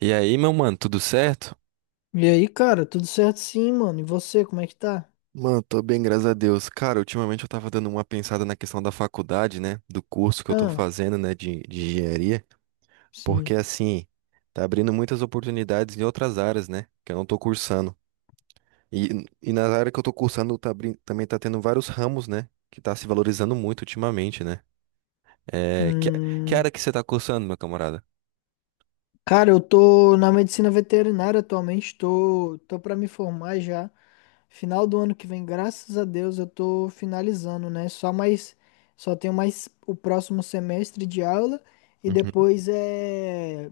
E aí, meu mano, tudo certo? E aí, cara, tudo certo sim, mano. E você, como é que tá? Mano, tô bem, graças a Deus. Cara, ultimamente eu tava dando uma pensada na questão da faculdade, né? Do curso que eu tô Ah, fazendo, né? De engenharia. sim. Porque, assim, tá abrindo muitas oportunidades em outras áreas, né? Que eu não tô cursando. E na área que eu tô cursando, também tá tendo vários ramos, né? Que tá se valorizando muito ultimamente, né? É, que, que Hum, área que você tá cursando, meu camarada? cara, eu tô na medicina veterinária atualmente, tô pra me formar já. Final do ano que vem, graças a Deus, eu tô finalizando, né? Só tenho mais o próximo semestre de aula e Uhum.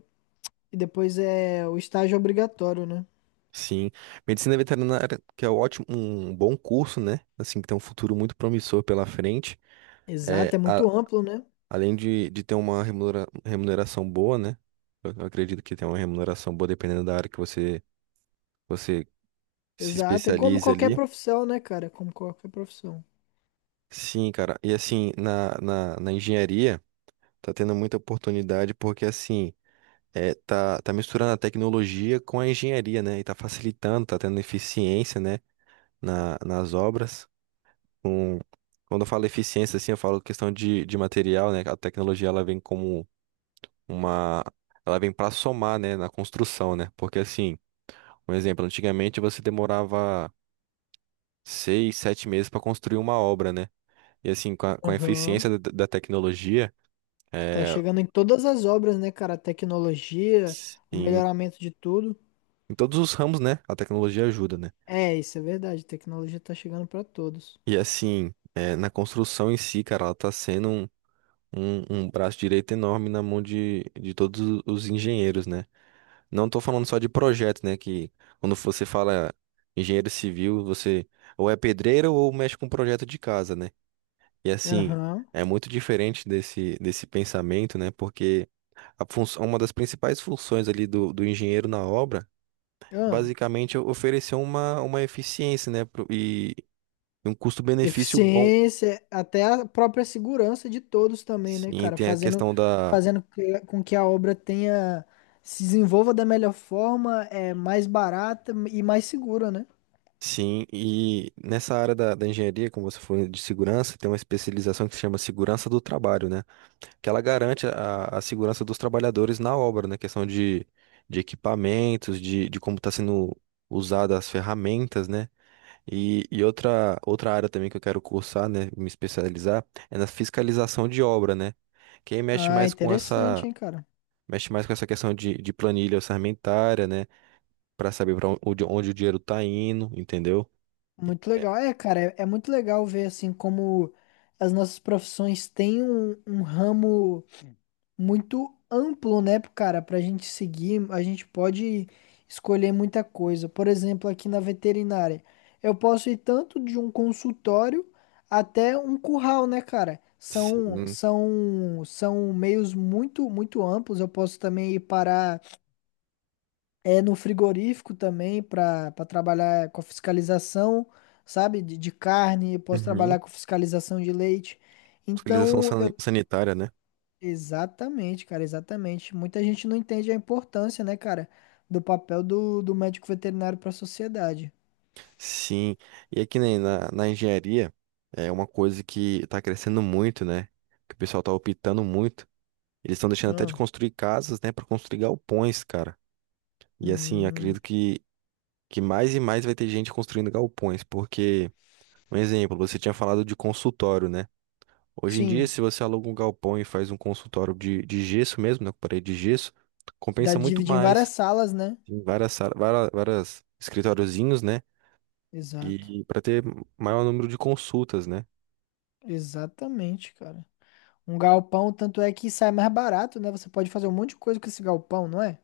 e depois é o estágio obrigatório, né? Sim, medicina veterinária, que é ótimo, um bom curso, né? Assim, que tem um futuro muito promissor pela frente. É, Exato, é a- muito amplo, né? Além de ter uma remuneração boa, né? Eu acredito que tem uma remuneração boa dependendo da área que você se Exato, é como especialize qualquer ali. profissão, né, cara? Como qualquer profissão. Sim, cara. E assim, na engenharia, tá tendo muita oportunidade porque assim, tá misturando a tecnologia com a engenharia, né? E tá facilitando, tá tendo eficiência, né? Nas obras. Com, Quando eu falo eficiência, assim, eu falo questão de material, né? A tecnologia, ela vem como uma. Ela vem pra somar, né, na construção, né? Porque assim, um exemplo, antigamente você demorava seis, sete meses para construir uma obra, né? E assim, com a Aham. eficiência da tecnologia, Que tá é, chegando em todas as obras, né, cara? A tecnologia, o em, melhoramento de tudo. em todos os ramos, né? A tecnologia ajuda, né? É, isso é verdade. A tecnologia tá chegando pra todos. E assim, é, na construção em si, cara, ela tá sendo um braço direito enorme na mão de todos os engenheiros, né? Não tô falando só de projeto, né? Que quando você fala engenheiro civil, você ou é pedreiro ou mexe com projeto de casa, né? E assim, Aham. é muito diferente desse pensamento, né? Porque a função, uma das principais funções ali do engenheiro na obra é Ah, basicamente é oferecer uma eficiência, né? E um custo-benefício bom. eficiência, até a própria segurança de todos também, né, Sim, cara? tem a questão da. Fazendo com que a obra tenha, se desenvolva da melhor forma, é mais barata e mais segura, né? Sim, e nessa área da engenharia, como você falou de segurança, tem uma especialização que se chama segurança do trabalho, né? Que ela garante a segurança dos trabalhadores na obra, né? Questão de equipamentos, de como está sendo usada as ferramentas, né? E, outra área também que eu quero cursar, né? Me especializar é na fiscalização de obra, né? Quem Ah, interessante, hein, cara? mexe mais com essa questão de planilha orçamentária, né? Para saber para onde o dinheiro está indo, entendeu? Muito legal. É, cara, é muito legal ver assim como as nossas profissões têm um ramo muito amplo, né, cara? Pra gente seguir, a gente pode escolher muita coisa. Por exemplo, aqui na veterinária, eu posso ir tanto de um consultório até um curral, né, cara? Sim. São meios muito amplos. Eu posso também ir parar no frigorífico também para trabalhar com a fiscalização, sabe? De carne, eu posso Uhum. trabalhar com fiscalização de leite. Fiscalização Então, sanitária, né? exatamente, cara, exatamente. Muita gente não entende a importância, né, cara, do papel do médico veterinário para a sociedade. Sim, e aqui nem na engenharia é uma coisa que está crescendo muito, né? Que o pessoal está optando muito. Eles estão deixando até de Ah, construir casas, né, para construir galpões, cara. E assim, eu hum, acredito que mais e mais vai ter gente construindo galpões, porque, um exemplo, você tinha falado de consultório, né? Hoje em dia, sim, se você aluga um galpão e faz um consultório de gesso mesmo, né, com parede de gesso, dá compensa muito dívida em várias mais. salas, né? Tem várias escritóriozinhos, né? Exato, E para ter maior número de consultas, né? exatamente, cara. Um galpão, tanto é que sai mais barato, né? Você pode fazer um monte de coisa com esse galpão, não é?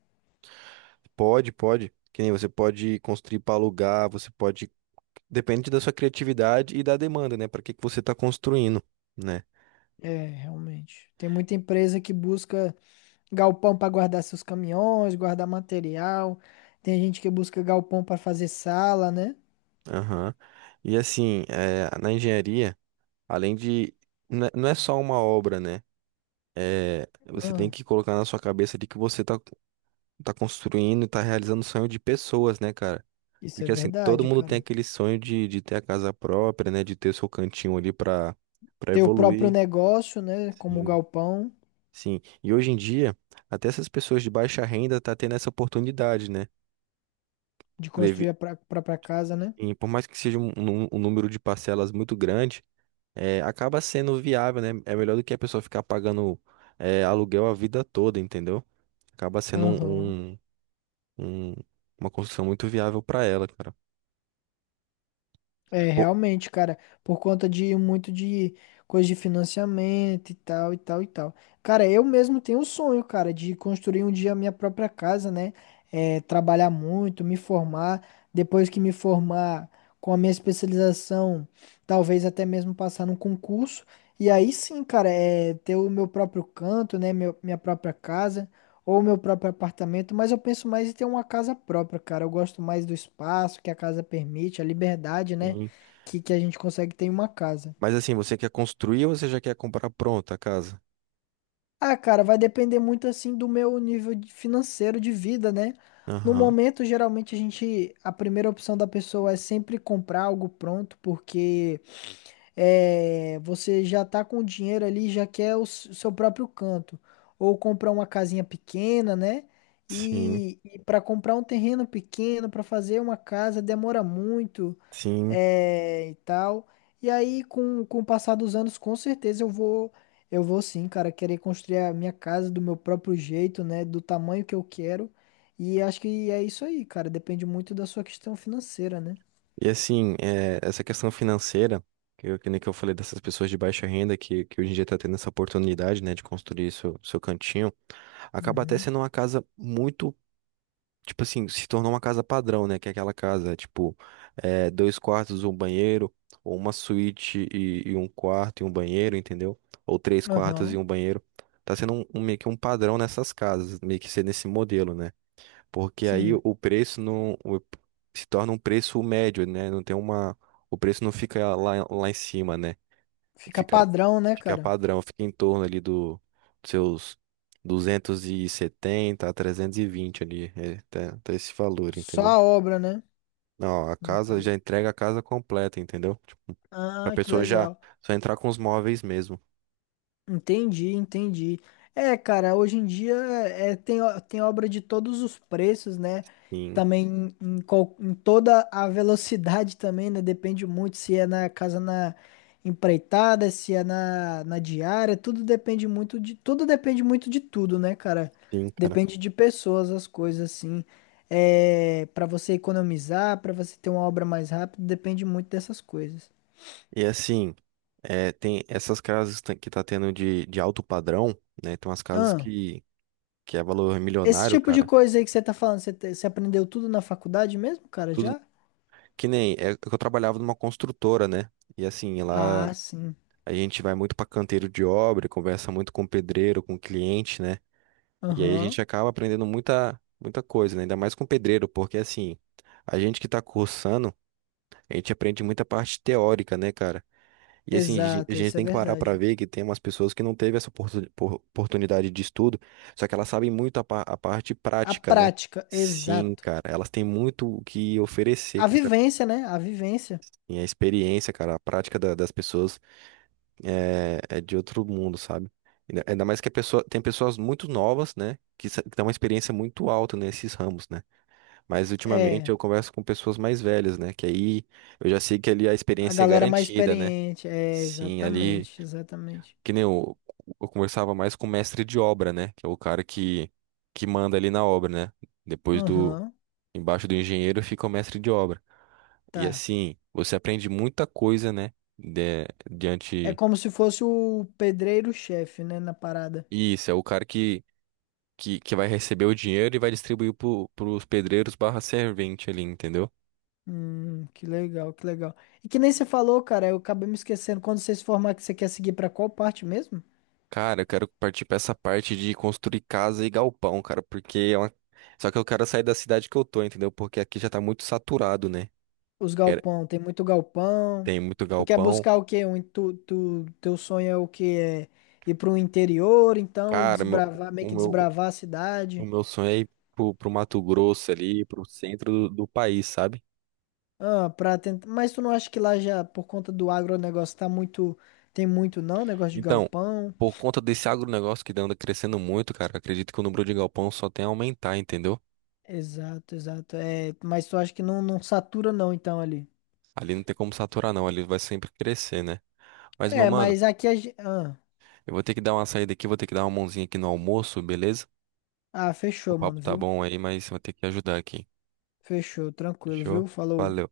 Pode, pode. Que nem você pode construir para alugar, você pode. Depende da sua criatividade e da demanda, né? Para que que você está construindo, né? É, realmente. Tem muita empresa que busca galpão para guardar seus caminhões, guardar material. Tem gente que busca galpão para fazer sala, né? Aham. E assim, é, na engenharia, além de. Não é não é só uma obra, né? É, você tem Ah, que colocar na sua cabeça de que você tá construindo e tá realizando o sonho de pessoas, né, cara? isso é Porque assim, todo verdade, mundo tem cara. aquele sonho de ter a casa própria, né? De ter o seu cantinho ali para Ter o próprio evoluir. negócio, né? Como o Sim. galpão Sim, e hoje em dia, até essas pessoas de baixa renda tá tendo essa oportunidade, né? de construir Deve- a própria casa, né? E por mais que seja um número de parcelas muito grande, acaba sendo viável, né? É melhor do que a pessoa ficar pagando aluguel a vida toda, entendeu? Acaba sendo Aham. Um- uma construção muito viável para ela, cara. É, Pô, realmente, cara, por conta de muito de coisa de financiamento e tal, e tal, e tal. Cara, eu mesmo tenho um sonho, cara, de construir um dia a minha própria casa, né? É, trabalhar muito, me formar. Depois que me formar com a minha especialização, talvez até mesmo passar num concurso. E aí sim, cara, é ter o meu próprio canto, né? Minha própria casa ou meu próprio apartamento. Mas eu penso mais em ter uma casa própria, cara. Eu gosto mais do espaço que a casa permite, a liberdade, né? sim. Que a gente consegue ter em uma casa. Mas assim, você quer construir ou você já quer comprar pronta a casa? Ah, cara, vai depender muito assim do meu financeiro de vida, né? No Aham. momento, geralmente a primeira opção da pessoa é sempre comprar algo pronto, porque é, você já tá com o dinheiro ali, já quer o seu próprio canto. Ou comprar uma casinha pequena, né? Sim, E para comprar um terreno pequeno, para fazer uma casa, demora muito. sim. É, e tal. E aí, com o passar dos anos, com certeza eu vou sim, cara, querer construir a minha casa do meu próprio jeito, né, do tamanho que eu quero. E acho que é isso aí, cara. Depende muito da sua questão financeira, né? E assim, é, essa questão financeira, que nem que eu falei dessas pessoas de baixa renda, que hoje em dia está tendo essa oportunidade, né, de construir seu cantinho, acaba até Uhum. sendo uma casa muito, tipo assim, se tornou uma casa padrão, né, que é aquela casa, tipo, é, dois quartos, um banheiro, ou uma suíte e um quarto e um banheiro, entendeu? Ou três quartos e Aham. um banheiro. Tá sendo meio que um padrão nessas casas, meio que ser nesse modelo, né? Porque aí Sim. o preço não o- se torna um preço médio, né? Não tem uma, o preço não fica lá em cima, né? Fica Fica, padrão, né, Fica cara? padrão, fica em torno ali do dos seus 270 a 320 ali, tá esse valor, Só entendeu? a obra, né? Não, a No casa já caso. entrega a casa completa, entendeu? Tipo, a Ah, que pessoa já legal. só entrar com os móveis mesmo. Entendi, entendi. É, cara, hoje em dia tem obra de todos os preços, né? Sim, Também em, em toda a velocidade também, né? Depende muito se é na casa na empreitada, se é na, na diária, tudo depende muito de tudo, né, cara? sim, cara. Depende de pessoas, as coisas assim. É, para você economizar, para você ter uma obra mais rápida, depende muito dessas coisas. E assim, é, tem essas casas que tá tendo de alto padrão, né? Tem umas casas Ahn. Que é valor Esse milionário, tipo de cara. coisa aí que você tá falando, você aprendeu tudo na faculdade mesmo, cara, Tudo já? que nem é que eu trabalhava numa construtora, né? E assim, lá Ah, sim. a gente vai muito pra canteiro de obra, conversa muito com o pedreiro, com o cliente, né? E aí a Aham. gente acaba aprendendo muita coisa, né? Ainda mais com o pedreiro, porque assim, a gente que tá cursando, a gente aprende muita parte teórica, né, cara? E assim, a Exato, gente isso é tem que parar para verdade. ver que tem umas pessoas que não teve essa oportunidade de estudo, só que elas sabem muito a parte A prática, né? prática, Sim, exato. cara, elas têm muito o que oferecer, A que essa vivência, né? A vivência. e a experiência, cara, a prática das pessoas é, é de outro mundo, sabe? Ainda mais que a pessoa, tem pessoas muito novas, né? Que têm uma experiência muito alta nesses ramos, né? Mas ultimamente É, eu converso com pessoas mais velhas, né? Que aí eu já sei que ali a a experiência é galera mais garantida, né? experiente. É, Sim, ali exatamente, exatamente. que nem eu, eu conversava mais com o mestre de obra, né? Que é o cara que manda ali na obra, né? Depois do, Aham, Embaixo do engenheiro fica o mestre de obra. E tá. assim, você aprende muita coisa, né? De, É diante. como se fosse o pedreiro-chefe, né, na parada. Isso, é o cara que vai receber o dinheiro e vai distribuir pros pedreiros barra servente ali, entendeu? Que legal, que legal. E que nem você falou, cara, eu acabei me esquecendo. Quando você se formar, que você quer seguir pra qual parte mesmo? Cara, eu quero partir pra essa parte de construir casa e galpão, cara, porque é uma. Só que eu quero sair da cidade que eu tô, entendeu? Porque aqui já tá muito saturado, né? Os Quero- galpão, tem muito galpão. Tem muito Tu quer galpão. buscar o quê? Um, teu sonho é o quê? É ir pro interior, então, e Cara, desbravar, meio o que meu, desbravar a o cidade. meu sonho é ir pro Mato Grosso ali, pro centro do país, sabe? Ah, pra tentar... Mas tu não acha que lá já, por conta do agronegócio, tá muito... Tem muito não, negócio de Então, galpão. por conta desse agronegócio que anda crescendo muito, cara, acredito que o número de galpão só tem a aumentar, entendeu? Exato, exato. É, mas tu acha que não, satura não, então, ali. Ali não tem como saturar, não, ali vai sempre crescer, né? Mas, meu É, mano, mas aqui a gente... Ah, eu vou ter que dar uma saída aqui, vou ter que dar uma mãozinha aqui no almoço, beleza? ah, O fechou, papo mano, tá viu? bom aí, mas vou ter que ajudar aqui. Fechou, tranquilo, Fechou? viu? Falou. Valeu.